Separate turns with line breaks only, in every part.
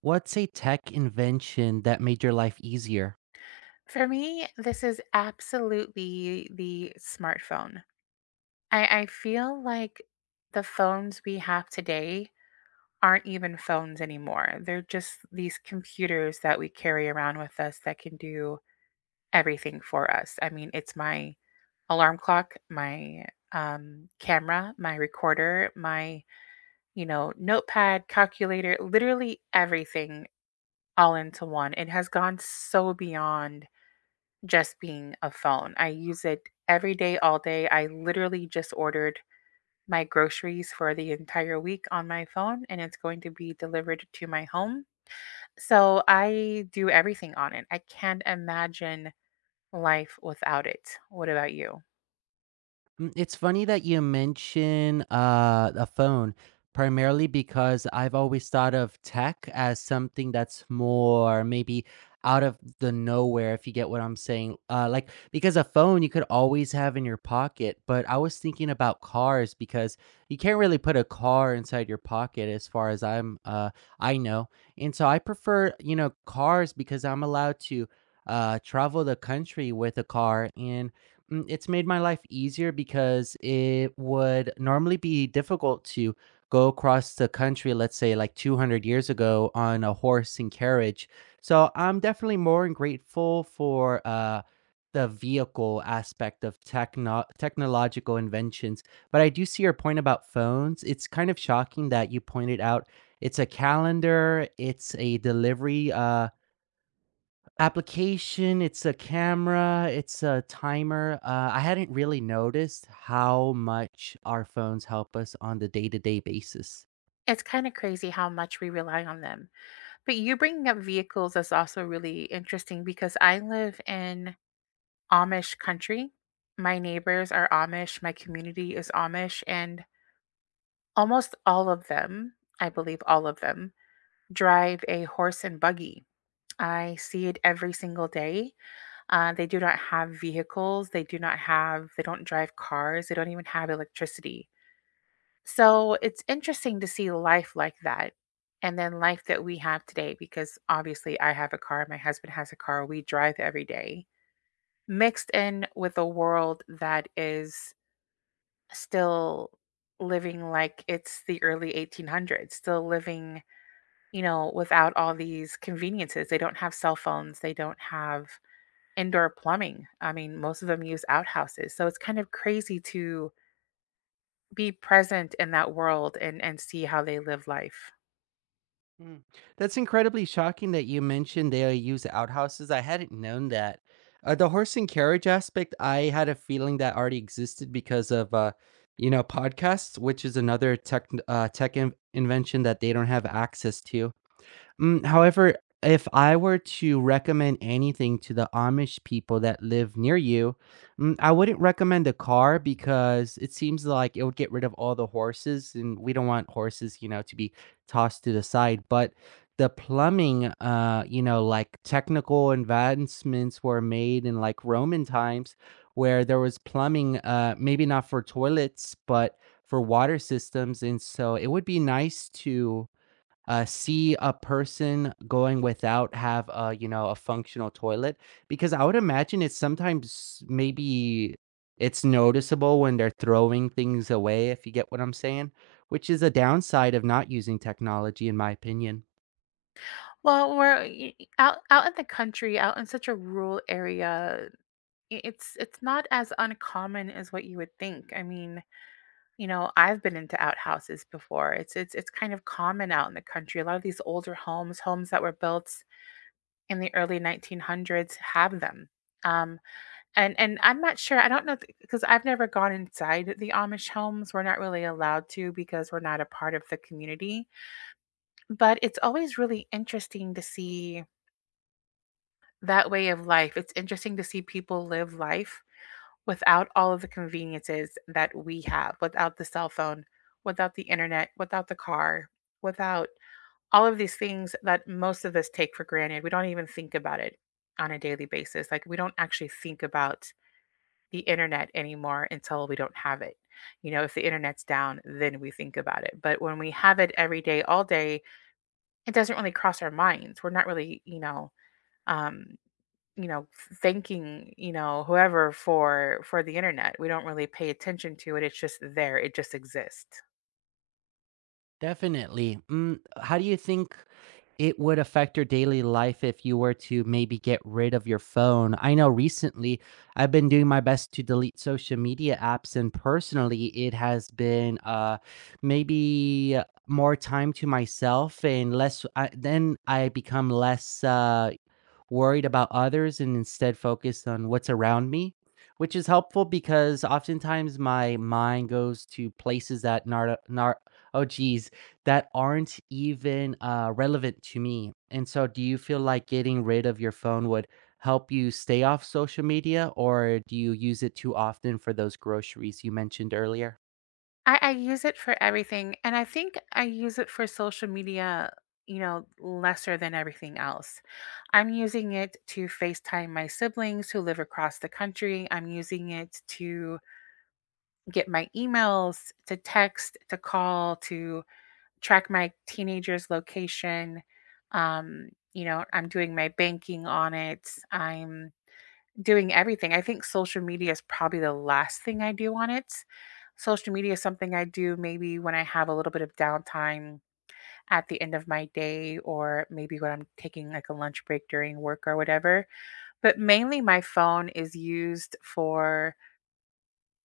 What's a tech invention that made your life easier?
For me, this is absolutely the smartphone. I feel like the phones we have today aren't even phones anymore. They're just these computers that we carry around with us that can do everything for us. I mean, it's my alarm clock, my camera, my recorder, my notepad, calculator, literally everything all into one. It has gone so beyond just being a phone. I use it every day, all day. I literally just ordered my groceries for the entire week on my phone, and it's going to be delivered to my home. So I do everything on it. I can't imagine life without it. What about you?
It's funny that you mention a phone, primarily because I've always thought of tech as something that's more maybe out of the nowhere, if you get what I'm saying. Like, because a phone you could always have in your pocket, but I was thinking about cars because you can't really put a car inside your pocket, as far as I know. And so I prefer, cars because I'm allowed to travel the country with a car, and it's made my life easier because it would normally be difficult to go across the country, let's say like 200 years ago, on a horse and carriage. So I'm definitely more grateful for the vehicle aspect of technological inventions. But I do see your point about phones. It's kind of shocking that you pointed out it's a calendar, it's a delivery, application, it's a camera, it's a timer. I hadn't really noticed how much our phones help us on the day-to-day basis.
It's kind of crazy how much we rely on them. But you bringing up vehicles is also really interesting because I live in Amish country. My neighbors are Amish, my community is Amish, and almost all of them, I believe all of them, drive a horse and buggy. I see it every single day. They do not have vehicles. They do not have, They don't drive cars. They don't even have electricity. So it's interesting to see life like that and then life that we have today because obviously I have a car, my husband has a car, we drive every day, mixed in with a world that is still living like it's the early 1800s, still living, without all these conveniences. They don't have cell phones, they don't have indoor plumbing. I mean, most of them use outhouses. So it's kind of crazy to be present in that world and see how they live life.
Mm. That's incredibly shocking that you mentioned they use outhouses. I hadn't known that. The horse and carriage aspect, I had a feeling that already existed because of podcasts, which is another tech invention that they don't have access to. However, if I were to recommend anything to the Amish people that live near you, I wouldn't recommend a car because it seems like it would get rid of all the horses, and we don't want horses, you know, to be tossed to the side. But the plumbing, like technical advancements were made in like Roman times where there was plumbing, maybe not for toilets, but for water systems. And so it would be nice to see a person going without have a you know a functional toilet because I would imagine it's sometimes maybe it's noticeable when they're throwing things away, if you get what I'm saying, which is a downside of not using technology, in my opinion.
Well, we're out in the country, out in such a rural area. It's not as uncommon as what you would think. I mean, you know, I've been into outhouses before. It's kind of common out in the country. A lot of these older homes, homes that were built in the early 1900s have them. Um, and I'm not sure. I don't know because I've never gone inside the Amish homes. We're not really allowed to because we're not a part of the community. But it's always really interesting to see that way of life. It's interesting to see people live life without all of the conveniences that we have, without the cell phone, without the internet, without the car, without all of these things that most of us take for granted. We don't even think about it on a daily basis. Like, we don't actually think about the internet anymore until we don't have it. You know, if the internet's down, then we think about it. But when we have it every day, all day, it doesn't really cross our minds. We're not really, you know, um, you know thanking, you know, whoever for the internet. We don't really pay attention to it. It's just there, it just exists.
Definitely. How do you think it would affect your daily life if you were to maybe get rid of your phone? I know recently I've been doing my best to delete social media apps, and personally, it has been maybe more time to myself and then I become less, worried about others and instead focused on what's around me, which is helpful because oftentimes my mind goes to places that oh geez, that aren't even relevant to me. And so, do you feel like getting rid of your phone would help you stay off social media, or do you use it too often for those groceries you mentioned earlier?
I use it for everything. And I think I use it for social media, you know, lesser than everything else. I'm using it to FaceTime my siblings who live across the country. I'm using it to get my emails, to text, to call, to track my teenager's location. I'm doing my banking on it. I'm doing everything. I think social media is probably the last thing I do on it. Social media is something I do maybe when I have a little bit of downtime at the end of my day, or maybe when I'm taking like a lunch break during work or whatever. But mainly, my phone is used for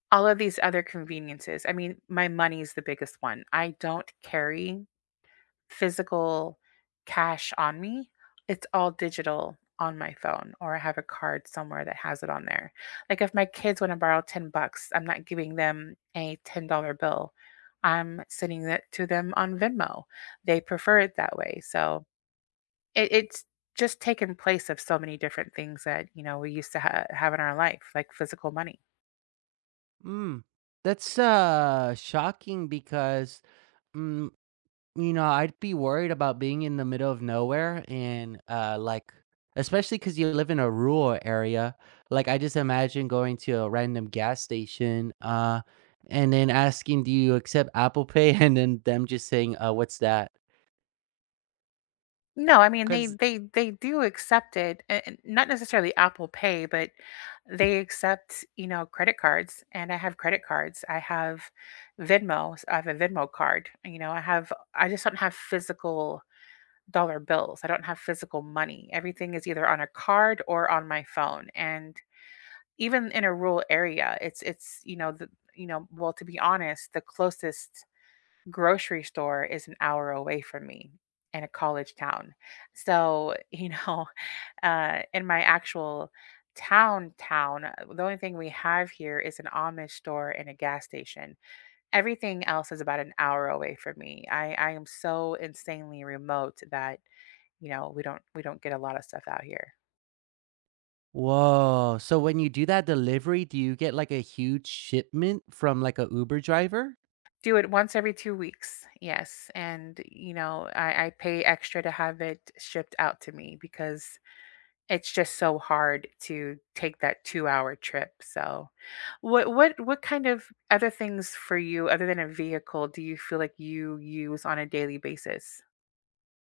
all of these other conveniences. I mean, my money is the biggest one. I don't carry physical cash on me. It's all digital on my phone, or I have a card somewhere that has it on there. Like if my kids want to borrow $10, I'm not giving them a $10 bill. I'm sending it to them on Venmo. They prefer it that way. So it's just taken place of so many different things that, you know, we used to have in our life, like physical money.
Mm. That's shocking because mm, I'd be worried about being in the middle of nowhere and, like, especially because you live in a rural area. Like, I just imagine going to a random gas station, and then asking, "Do you accept Apple Pay?" And then them just saying, "What's that?"
No, I mean, they
Because
they they do accept it, a and not necessarily Apple Pay, but they accept, you know, credit cards, and I have credit cards. I have Venmo. So I have a Venmo card, you know, I have— I just don't have physical dollar bills. I don't have physical money. Everything is either on a card or on my phone, and even in a rural area, you know, well, to be honest, the closest grocery store is an hour away from me in a college town. So, you know, in my actual town, the only thing we have here is an Amish store and a gas station. Everything else is about an hour away from me. I am so insanely remote that, you know, we don't get a lot of stuff out here.
Whoa. So when you do that delivery, do you get, like, a huge shipment from, like, a Uber driver?
Do it once every 2 weeks, yes. And you know, I pay extra to have it shipped out to me because it's just so hard to take that 2-hour trip. So what kind of other things for you, other than a vehicle, do you feel like you use on a daily basis?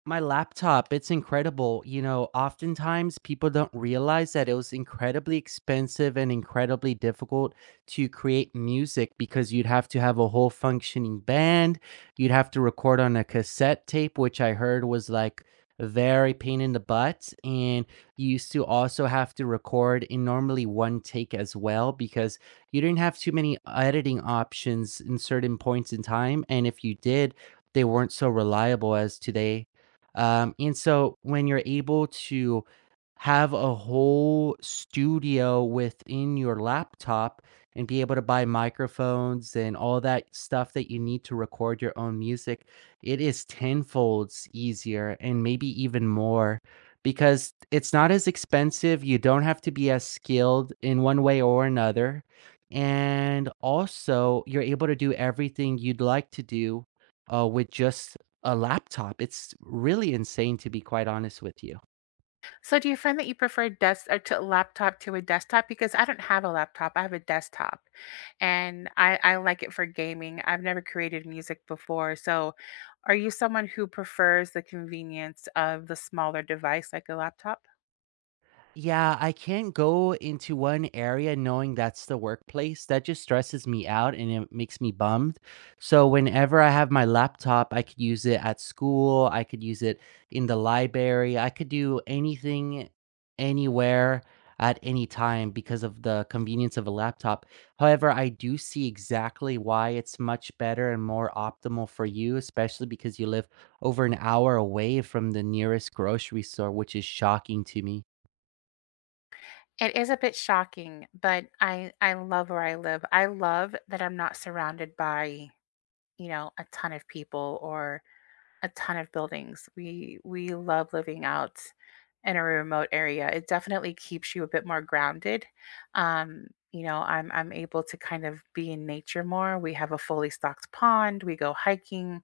My laptop, it's incredible. You know, oftentimes people don't realize that it was incredibly expensive and incredibly difficult to create music because you'd have to have a whole functioning band. You'd have to record on a cassette tape, which I heard was like very pain in the butt. And you used to also have to record in normally one take as well because you didn't have too many editing options in certain points in time. And if you did, they weren't so reliable as today. And so when you're able to have a whole studio within your laptop and be able to buy microphones and all that stuff that you need to record your own music, it is tenfold easier and maybe even more because it's not as expensive. You don't have to be as skilled in one way or another. And also, you're able to do everything you'd like to do with just a laptop. It's really insane, to be quite honest with you.
So do you find that you prefer desk or to laptop to a desktop? Because I don't have a laptop, I have a desktop, and I like it for gaming. I've never created music before, so are you someone who prefers the convenience of the smaller device like a laptop?
Yeah, I can't go into one area knowing that's the workplace. That just stresses me out and it makes me bummed. So whenever I have my laptop, I could use it at school, I could use it in the library, I could do anything anywhere at any time because of the convenience of a laptop. However, I do see exactly why it's much better and more optimal for you, especially because you live over an hour away from the nearest grocery store, which is shocking to me.
It is a bit shocking, but I love where I live. I love that I'm not surrounded by, you know, a ton of people or a ton of buildings. We love living out in a remote area. It definitely keeps you a bit more grounded. Um, I'm able to kind of be in nature more. We have a fully stocked pond. We go hiking.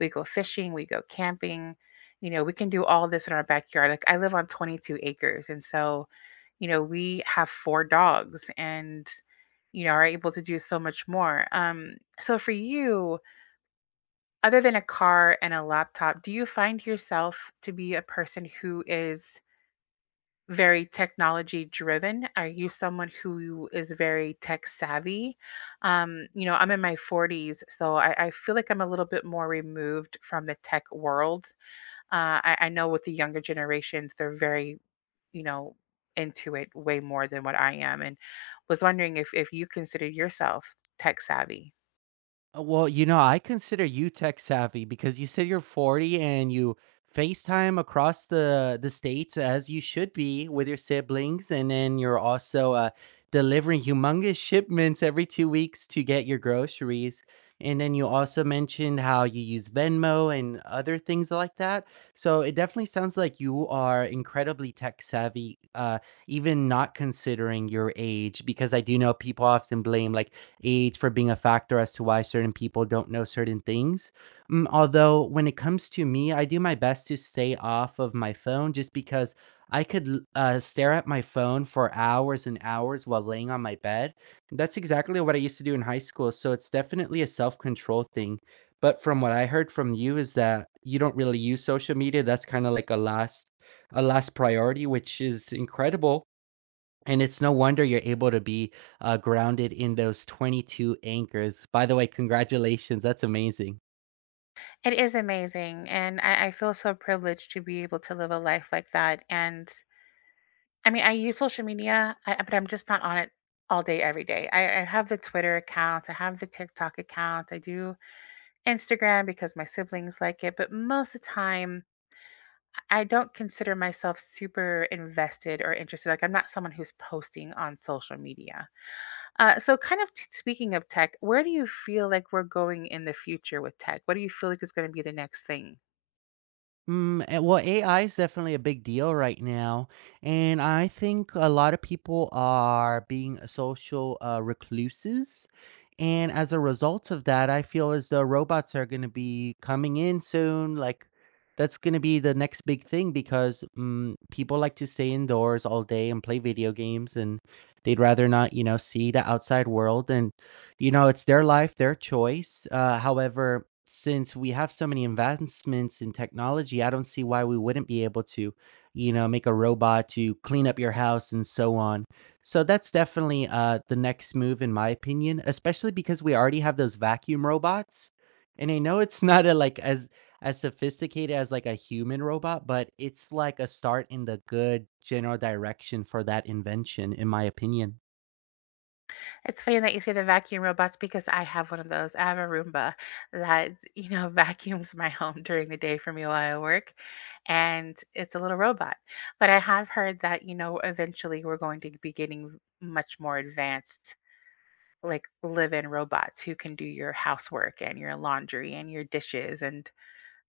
We go fishing, we go camping, you know, we can do all this in our backyard. Like, I live on 22 acres and so, you know, we have four dogs and, you know, are able to do so much more. So for you, other than a car and a laptop, do you find yourself to be a person who is very technology driven? Are you someone who is very tech savvy? You know, I'm in my 40s, so I feel like I'm a little bit more removed from the tech world. I know with the younger generations, they're very, you know, into it way more than what I am, and was wondering if you consider yourself tech savvy.
Well, you know, I consider you tech savvy because you said you're 40, and you FaceTime across the states as you should be with your siblings, and then you're also delivering humongous shipments every 2 weeks to get your groceries. And then you also mentioned how you use Venmo and other things like that. So it definitely sounds like you are incredibly tech savvy, even not considering your age, because I do know people often blame like age for being a factor as to why certain people don't know certain things. Mm, although when it comes to me, I do my best to stay off of my phone just because I could stare at my phone for hours and hours while laying on my bed. That's exactly what I used to do in high school. So it's definitely a self control thing. But from what I heard from you is that you don't really use social media. That's kind of like a last priority, which is incredible. And it's no wonder you're able to be, grounded in those 22 anchors. By the way, congratulations, that's amazing.
It is amazing, and I feel so privileged to be able to live a life like that. And I mean, I use social media, but I'm just not on it all day every day. I have the Twitter account, I have the TikTok account, I do Instagram because my siblings like it, but most of the time I don't consider myself super invested or interested. Like, I'm not someone who's posting on social media. Speaking of tech, where do you feel like we're going in the future with tech? What do you feel like is going to be the next thing?
Well, AI is definitely a big deal right now, and I think a lot of people are being social recluses, and as a result of that, I feel as though robots are going to be coming in soon. Like that's going to be the next big thing because people like to stay indoors all day and play video games, and they'd rather not, you know, see the outside world. And you know, it's their life, their choice. However, since we have so many advancements in technology, I don't see why we wouldn't be able to, you know, make a robot to clean up your house and so on. So that's definitely the next move, in my opinion, especially because we already have those vacuum robots. And I know it's not like as sophisticated as like a human robot, but it's like a start in the good general direction for that invention, in my opinion.
It's funny that you say the vacuum robots because I have one of those. I have a Roomba that, you know, vacuums my home during the day for me while I work. And it's a little robot. But I have heard that, you know, eventually we're going to be getting much more advanced like live-in robots who can do your housework and your laundry and your dishes, and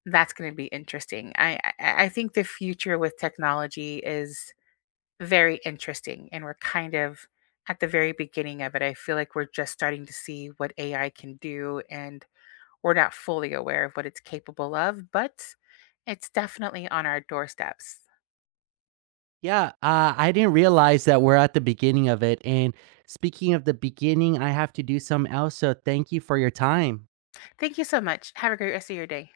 that's going to be interesting. I think the future with technology is very interesting and we're kind of at the very beginning of it. I feel like we're just starting to see what AI can do and we're not fully aware of what it's capable of, but it's definitely on our doorsteps.
Yeah, I didn't realize that we're at the beginning of it. And speaking of the beginning, I have to do something else. So thank you for your time.
Thank you so much. Have a great rest of your day.